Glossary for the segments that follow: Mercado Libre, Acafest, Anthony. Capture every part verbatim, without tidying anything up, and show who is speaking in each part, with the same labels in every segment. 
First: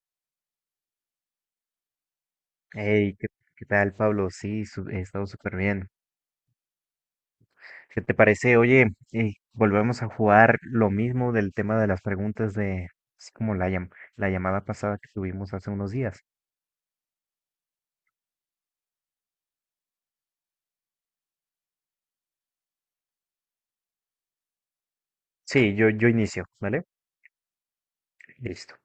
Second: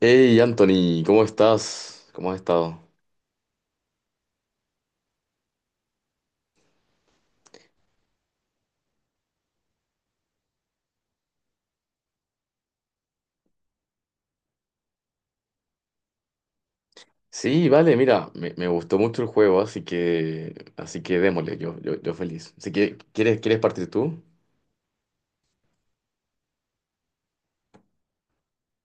Speaker 1: Hey Anthony, ¿cómo estás? ¿Cómo has estado?
Speaker 2: Hey, ¿qué, qué tal, Pablo? Sí, su- he estado súper bien. ¿Qué te parece? Oye, eh, volvemos a jugar lo mismo del tema de las preguntas de, así como la, llam- la llamada pasada que tuvimos hace unos días.
Speaker 1: Sí, vale, mira, me, me gustó mucho el juego, así que, así que démosle, yo, yo, yo feliz. Así que, ¿quieres, quieres partir tú?
Speaker 2: Sí, yo, yo inicio, ¿vale? Listo.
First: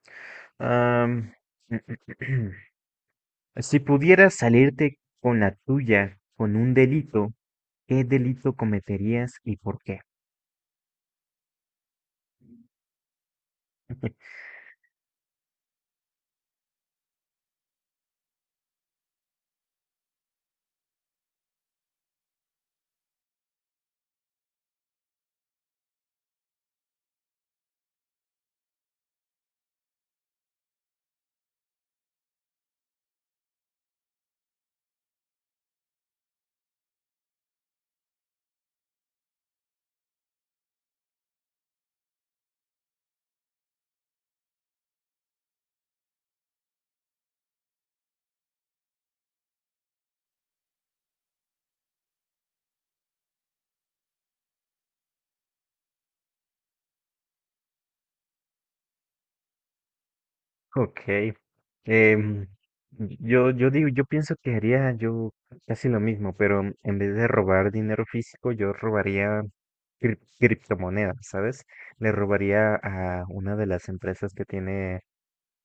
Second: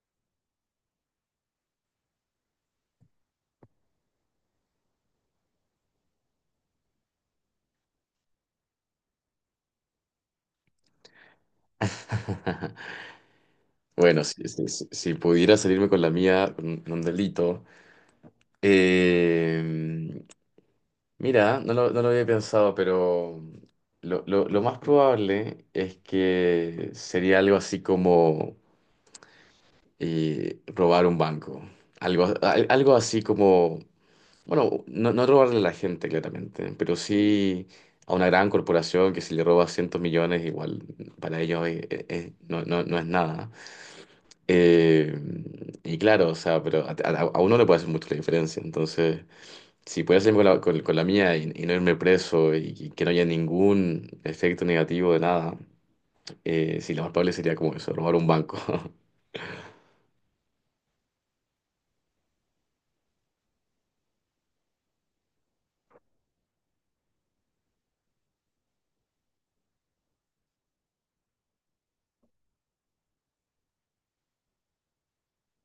Speaker 2: Am, si pudieras salirte con la tuya con un delito, ¿qué delito cometerías y por qué?
Speaker 1: Bueno, si, si- si- si pudiera salirme con la mía, con un con un delito. eh, mira, no lo, no lo había pensado, pero lo, lo- lo más probable es que sería algo así como eh, robar un banco. Algo, al- algo así como. Bueno, no, no robarle a la gente, claramente, pero sí a una gran corporación que si le roba cientos millones, igual para ellos es- es- es- no, no, no es nada. Eh, y claro, o sea, pero a, a- a uno le puede hacer mucho la diferencia. Entonces, si puedo hacerme con la, con, con la mía y, y no irme preso y, y que no haya ningún efecto negativo de nada, eh, sí, lo más probable sería como eso, robar un banco.
Speaker 2: Ok. Em, yo, yo digo, yo pienso que haría yo casi lo mismo, pero en vez de robar dinero físico, yo robaría crip- criptomonedas, ¿sabes? Le robaría a una de las empresas que tiene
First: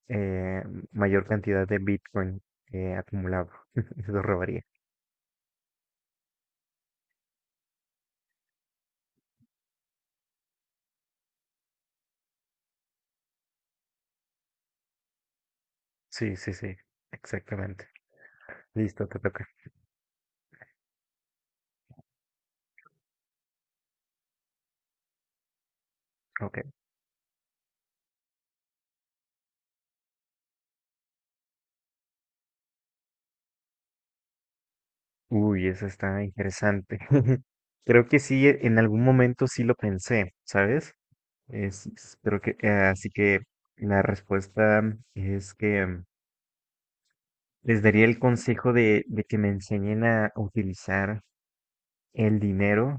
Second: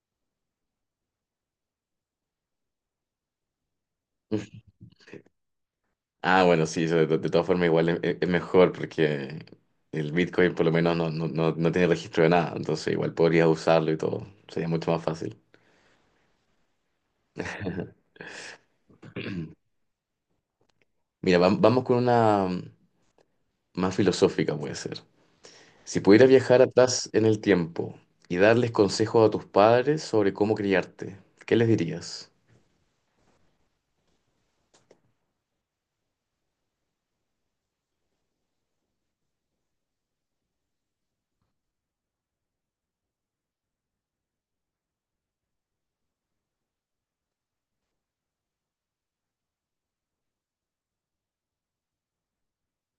Speaker 2: eh, mayor cantidad de Bitcoin eh, acumulado. Lo robaría.
Speaker 1: Ah, bueno, sí, eso de, de todas formas igual es, es mejor porque el Bitcoin por lo menos no, no, no, no tiene registro de nada, entonces igual podrías usarlo y todo, sería mucho más fácil.
Speaker 2: Sí, sí, sí, exactamente. Listo, te toca.
Speaker 1: Mira, vam- vamos con una mm, más filosófica puede ser. Si pudieras
Speaker 2: Ok.
Speaker 1: viajar atrás en el tiempo y darles consejos a tus padres sobre cómo criarte, ¿qué les dirías?
Speaker 2: Uy, eso está interesante. Creo que sí, en algún momento sí lo pensé, ¿sabes? Es, es- creo que, eh, así que la respuesta es que mm, les daría el consejo de, de que me enseñen a utilizar el dinero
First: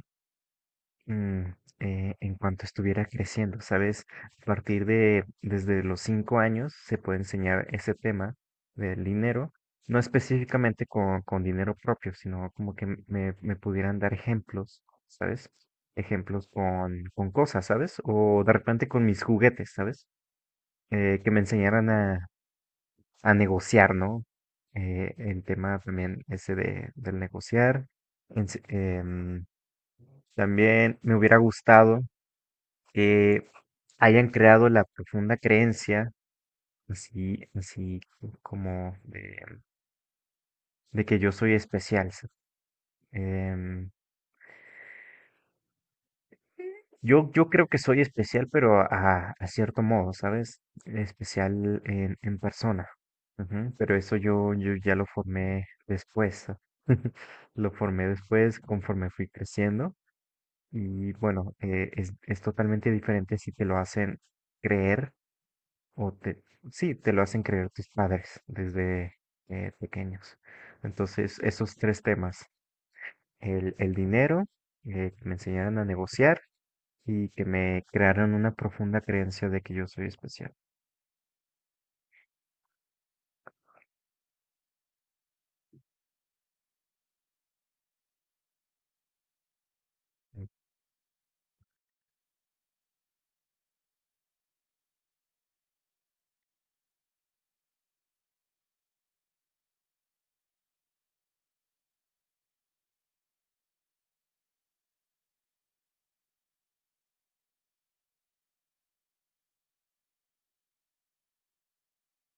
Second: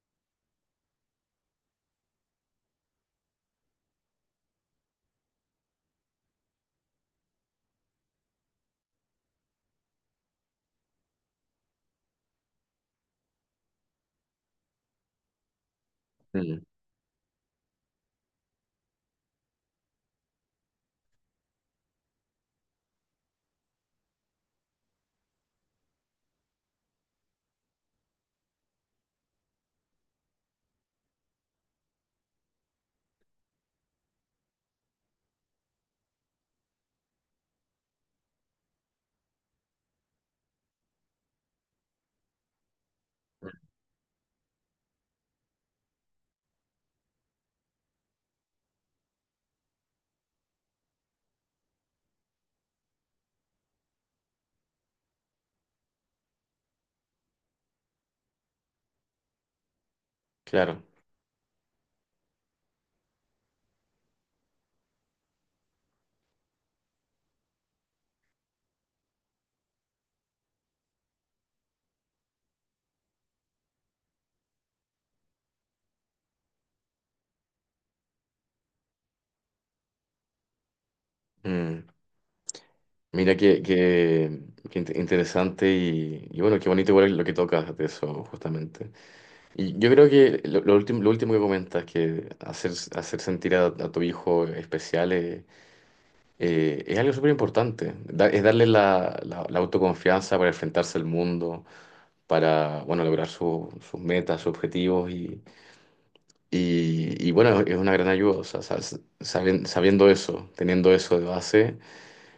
Speaker 2: mm, eh, en cuanto estuviera creciendo, ¿sabes? A partir de, desde los cinco años se puede enseñar ese tema del dinero, no específicamente con, con dinero propio, sino como que me, me pudieran dar ejemplos, ¿sabes? Ejemplos
Speaker 1: Mm,
Speaker 2: con, con cosas, ¿sabes? O de repente con mis juguetes, ¿sabes? Eh, que me enseñaran a, a negociar, ¿no? Eh, el tema también ese de, del negociar. Ens- em, también me hubiera gustado que hayan creado la profunda creencia, así, así como de, de que yo soy especial. ¿Sí? Em, Yo, yo creo que soy especial, pero a, a cierto modo, ¿sabes? Especial en, en persona. Ujú. Pero eso yo, yo ya lo formé después. Lo formé después conforme fui creciendo.
Speaker 1: claro.
Speaker 2: Y bueno, eh, es, es totalmente diferente si te lo hacen creer o te, sí, te lo hacen creer tus padres desde eh, pequeños. Entonces, esos tres temas, el, el dinero, eh, que me enseñaron a negociar y que me crearon una profunda creencia de que yo soy especial.
Speaker 1: Mm, Mira qué, qué, qué inte- interesante y, y bueno, qué bonito igual lo que tocas de eso justamente. Y yo creo que
Speaker 2: Mm.
Speaker 1: lo, lo último, lo último que comentas, que hacer, hacer sentir a, a tu hijo especial eh, eh, es algo súper importante. Da- es darle la, la- la autoconfianza para enfrentarse al mundo, para, bueno, lograr su- sus metas, sus objetivos y, y- y, bueno, es una gran ayuda. O sea, sabes- saben- sabiendo eso, teniendo eso de base,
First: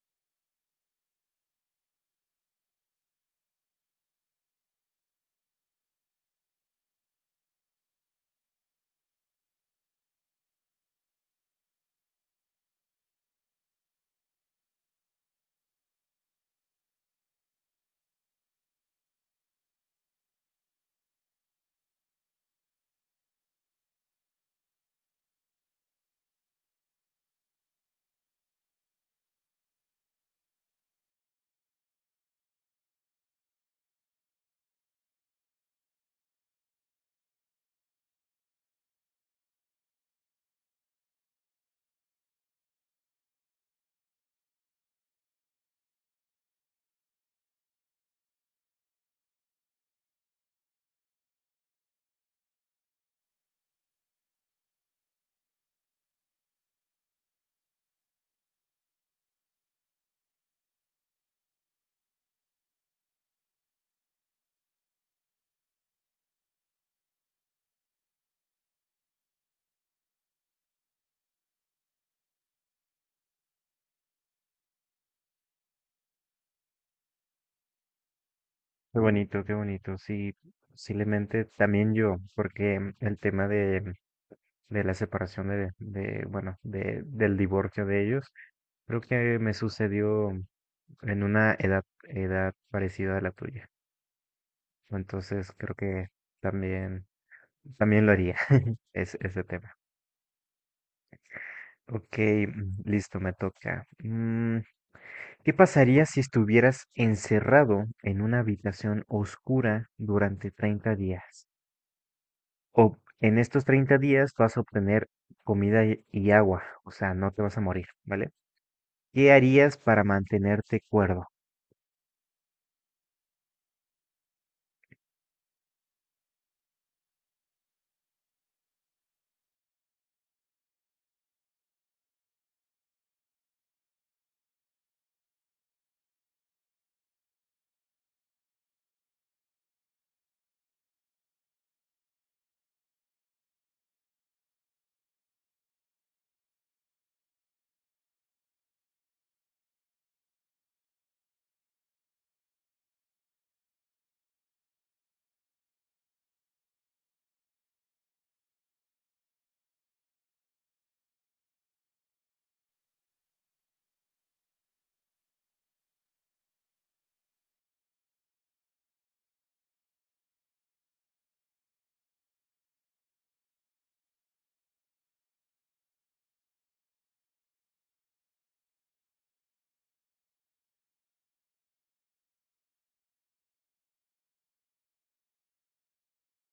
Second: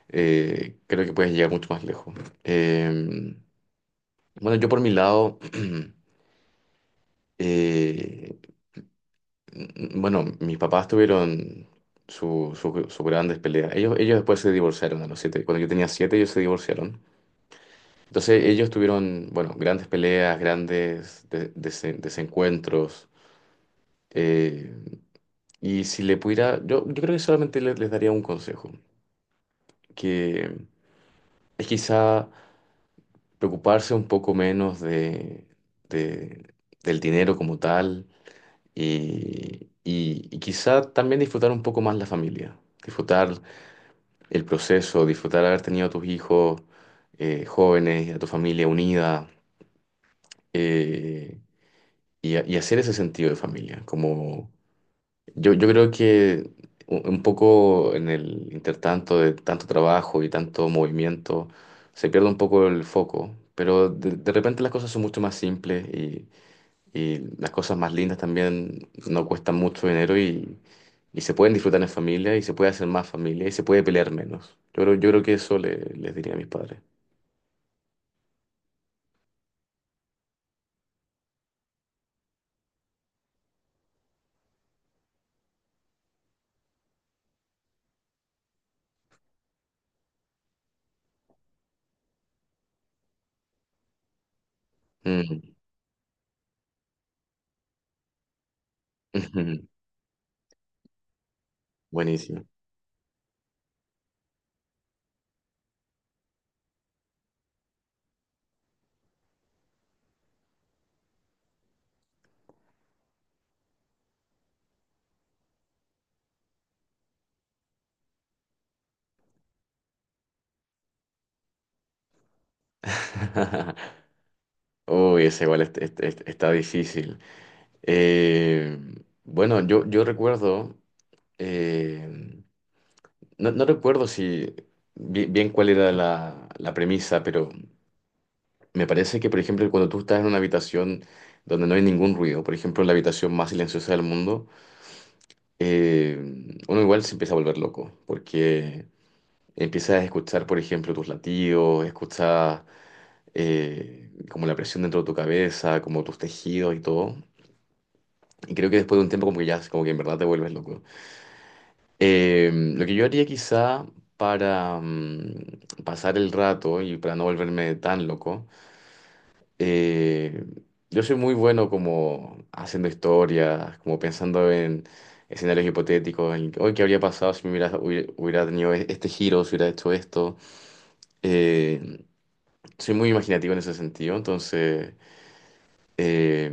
Speaker 1: eh, creo que puedes llegar mucho más lejos. Eh, bueno, yo por mi lado... eh, mm, Bueno, mis papás tuvieron su- su- sus grandes peleas. Ellos, ellos después se divorciaron a los siete. Cuando yo tenía siete, ellos se divorciaron. Entonces ellos tuvieron, bueno, grandes peleas, grandes de- dese- desencuentros. Eh, y si le pudiera, yo, yo creo que solamente le- les daría un consejo, que es quizá preocuparse un poco menos de, de- del dinero como tal y, y y quizá también disfrutar un poco más la familia. Disfrutar el proceso, disfrutar haber tenido a tus hijos eh, jóvenes, a tu familia unida eh, y, a- y hacer ese sentido de familia. Como yo, yo creo que u- un poco en el intertanto de tanto trabajo y tanto movimiento se pierde un poco el foco, pero de, de repente las cosas son mucho más simples y las cosas más lindas también no cuestan mucho dinero y, y se pueden disfrutar en familia y se puede hacer más familia y se puede pelear menos. Yo creo, yo creo que eso le- les diría a mis padres.
Speaker 2: Qué bonito, qué bonito. Sí, posiblemente también yo, porque mm, el tema de, de la separación de, de, bueno, de, del divorcio de ellos, creo que me sucedió en una edad, edad parecida a la tuya.
Speaker 1: Mm.
Speaker 2: Entonces creo que también, también lo haría. es, ese tema. Ok,
Speaker 1: Buenísimo.
Speaker 2: mm, listo, me toca. Mm, ¿Qué pasaría si estuvieras encerrado en una habitación oscura durante treinta días? O en estos treinta días vas a obtener comida y y agua, o sea, no te vas a morir, ¿vale? ¿Qué harías para mantenerte cuerdo?
Speaker 1: Uy, ese igual est- est- est- está difícil. Eh, bueno, yo, yo recuerdo, eh, no, no recuerdo si bi- bien, cuál era la, la premisa, pero Me parece que, por ejemplo, cuando tú estás en una habitación donde no hay ningún ruido, por ejemplo, en la habitación más silenciosa del mundo, eh, uno igual se empieza a volver loco, porque empiezas a escuchar, por ejemplo, tus latidos, escuchas eh, como la presión dentro de tu cabeza, como tus tejidos y todo. Y creo que después de un tiempo como que ya, como que en verdad te vuelves loco. Eh, lo que yo haría quizá para mm, pasar el rato y para no volverme tan loco Eh, yo soy muy bueno como haciendo historias, como pensando en escenarios hipotéticos, en hoy qué habría pasado si me hubiera, hubiera hubiera tenido e- este giro, si hubiera hecho esto. Eh, Soy muy imaginativo en ese sentido, entonces eh,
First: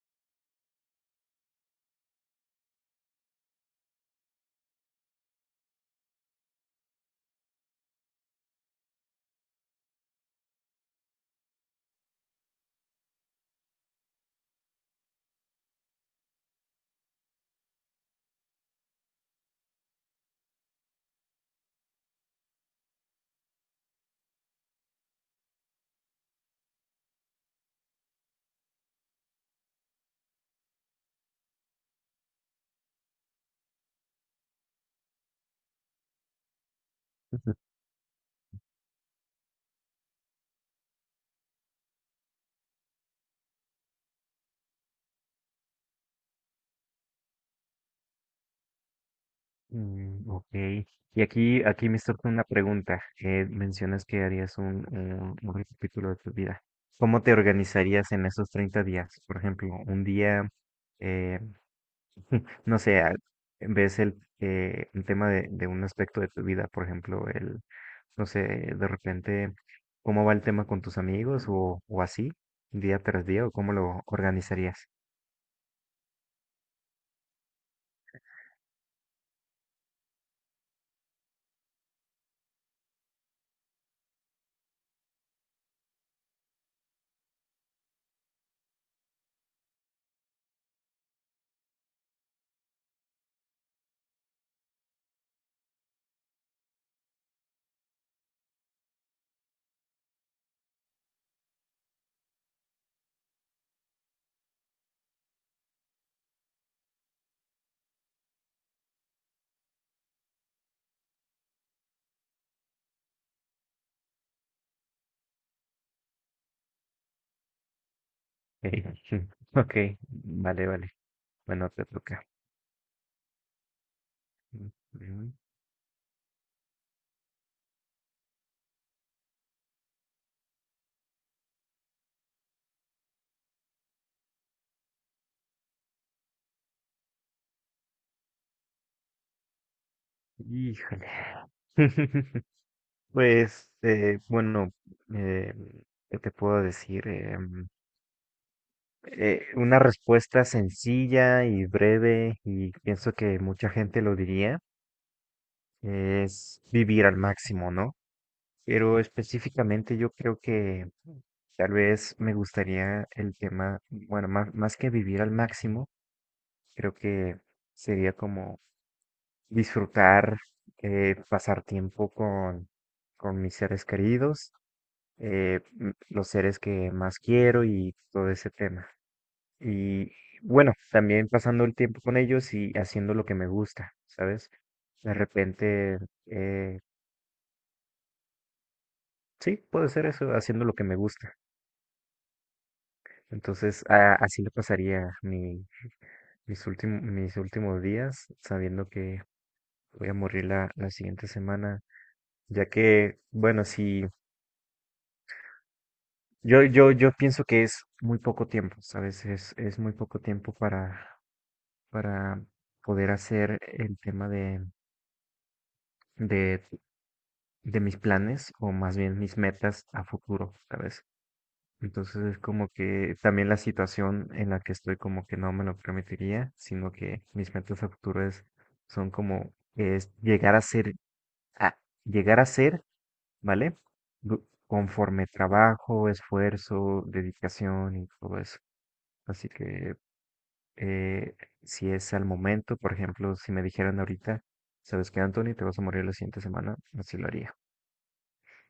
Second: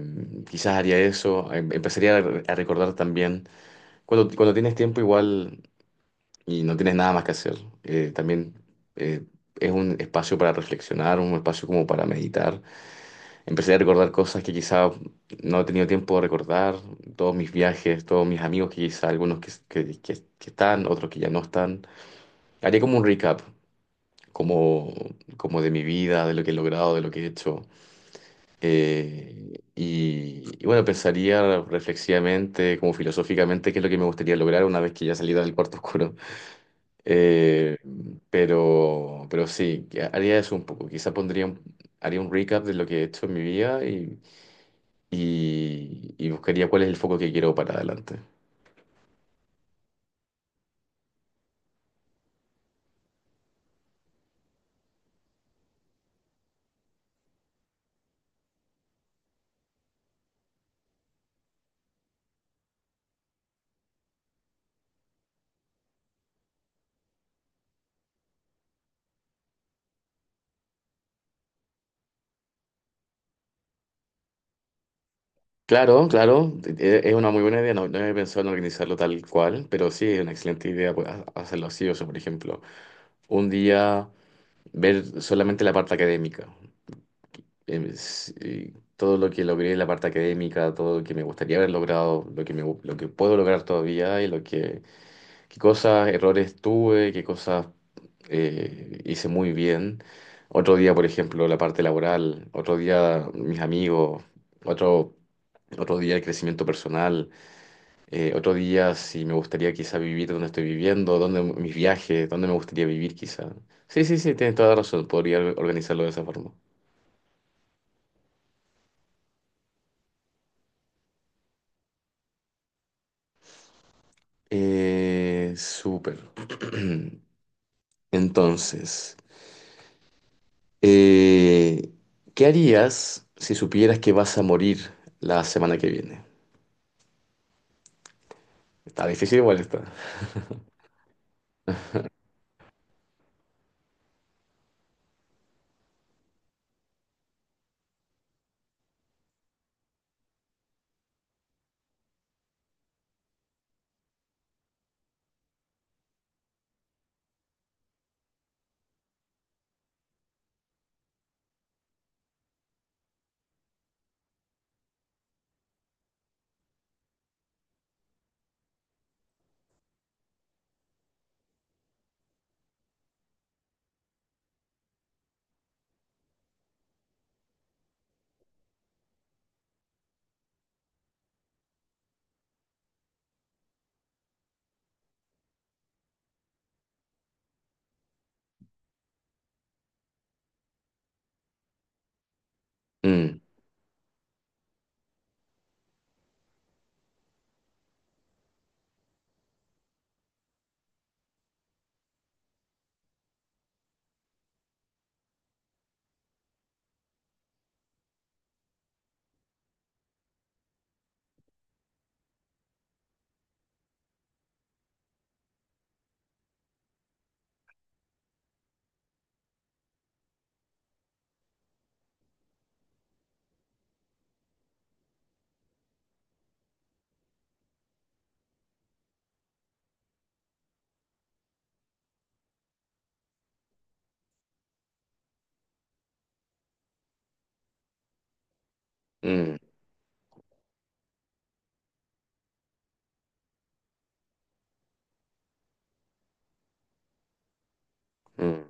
Speaker 1: quizás haría eso. Em- Empezaría a, re- a recordar también, cuando, cuando tienes tiempo igual y no tienes nada más que hacer, eh, también eh, es un espacio para reflexionar, un espacio como para meditar. Empecé a recordar cosas que quizá no he tenido tiempo de recordar, todos mis viajes, todos mis amigos que quizá, algunos que, que, que- que están, otros que ya no están. Haré como un recap, como, como de mi vida, de lo que he logrado, de lo que he hecho. Eh, y, y bueno, pensaría reflexivamente, como filosóficamente, qué es lo que me gustaría lograr una vez que ya salida del cuarto oscuro.
Speaker 2: Ujú.
Speaker 1: Eh, pero, pero sí, que haría eso un poco. Quizá pondría un- haría un recap de lo que he hecho en mi vida y y, y buscaría cuál es el foco que quiero para adelante.
Speaker 2: Mm, ok. Y aquí, aquí me surge una pregunta. Eh, mencionas que harías un, un, un recapítulo de tu vida. ¿Cómo te organizarías en esos treinta días? Por ejemplo, un día, eh, no sé, a- ves el, eh, un tema de, de un aspecto de tu vida, por ejemplo, el, no sé, de repente, ¿cómo va el tema con tus amigos o, o así, día tras día, o cómo lo organizarías?
Speaker 1: Claro, claro, e- e, es una muy buena idea, no, no he pensado en organizarlo tal cual, pero sí, es una excelente idea pues, ha- hacerlo así, o sea, por ejemplo, un día ver solamente la parte académica, em, s- y todo lo que logré en la parte académica, todo lo que me gustaría haber logrado, lo que me, gu- lo que puedo lograr todavía y lo que qué cosas, errores tuve, qué cosas eh, hice muy bien. Otro día, por ejemplo, la parte laboral, otro día mis amigos, otro, otro día el crecimiento personal, eh, otro día si me gustaría quizá vivir donde estoy viviendo, dónde mis viajes, dónde me gustaría vivir quizá. Sí, sí, sí, tienes toda la razón, podría organizarlo de esa forma.
Speaker 2: Ey, ok, vale, vale. Bueno, te toca.
Speaker 1: Eh, súper. Entonces... Eh, ¿qué harías si supieras que vas a morir la semana que viene? Está difícil igual está.
Speaker 2: Híjole. Pues, eh, bueno, eh, ¿qué te puedo decir? Em, eh, una respuesta sencilla y breve, y pienso que mucha gente lo diría, es vivir al máximo, ¿no? Pero específicamente yo creo que tal vez me gustaría el tema, bueno, más, más que vivir al máximo, creo que sería como disfrutar, eh, pasar tiempo con, con mis seres queridos eh, m- los seres que más quiero y todo ese tema. Y bueno, también pasando el tiempo con ellos y haciendo lo que me gusta, ¿sabes? De repente, eh, sí, puede ser eso, haciendo lo que me gusta.
Speaker 1: Mm,
Speaker 2: Entonces, a- así le pasaría mi, mis últimos, mis últimos días, sabiendo que voy a morir la, la siguiente semana, ya que, bueno, si yo, yo, yo pienso que es muy poco tiempo, ¿sabes? Es, es muy poco tiempo para, para poder hacer el tema de, de, de mis planes o más bien mis metas a futuro, ¿sabes? Entonces es como que también la situación en la que estoy como que no me lo permitiría, sino que mis metas a futuro es, son como es llegar a ser, a, llegar a ser, ¿vale? Du- Conforme trabajo, esfuerzo, dedicación y todo eso. Así
Speaker 1: mm,
Speaker 2: que eh, si es al momento, por ejemplo, si me dijeran ahorita, ¿sabes qué, Anthony? Te vas a morir la siguiente semana, así lo haría.
Speaker 1: mm.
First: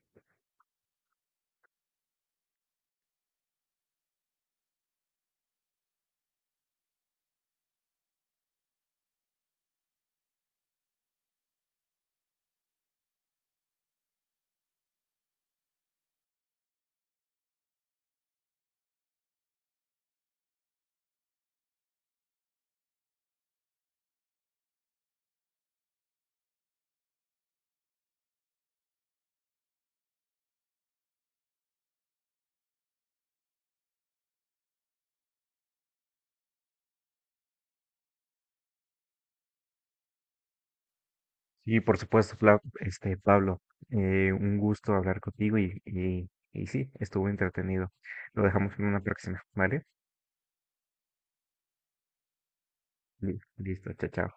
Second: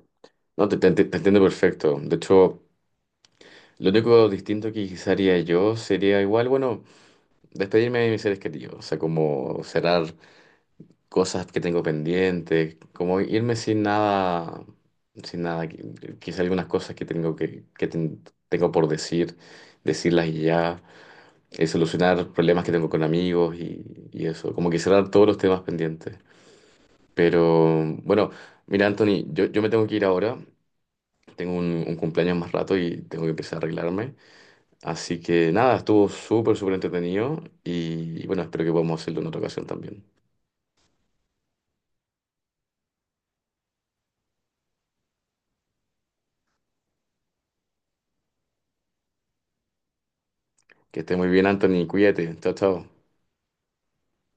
Speaker 1: No, te, te- te- te entiendo perfecto. De hecho, lo único distinto que quizá haría yo sería igual, bueno, despedirme de mis seres queridos. O sea, como cerrar cosas que tengo pendientes, como irme sin nada, sin nada. qui- Quizá algunas cosas que tengo que, que ten- tengo por decir, decirlas y ya. Eh, solucionar problemas que tengo con amigos y, y eso, como que cerrar todos los temas pendientes. Pero bueno, mira, Anthony, yo, yo me tengo que ir ahora, tengo un, un cumpleaños más rato y tengo que empezar a arreglarme. Así que nada, estuvo súper, súper entretenido y, y bueno, espero que podamos hacerlo en otra ocasión también.
Speaker 2: Y por supuesto, Fla- este, Pablo, eh, un gusto hablar contigo y, y, y sí, estuvo entretenido. Lo dejamos en una próxima, ¿vale?
Speaker 1: Que esté muy bien, Anthony, cuídate, chao, chao.
Speaker 2: Li- Listo, chao, chao.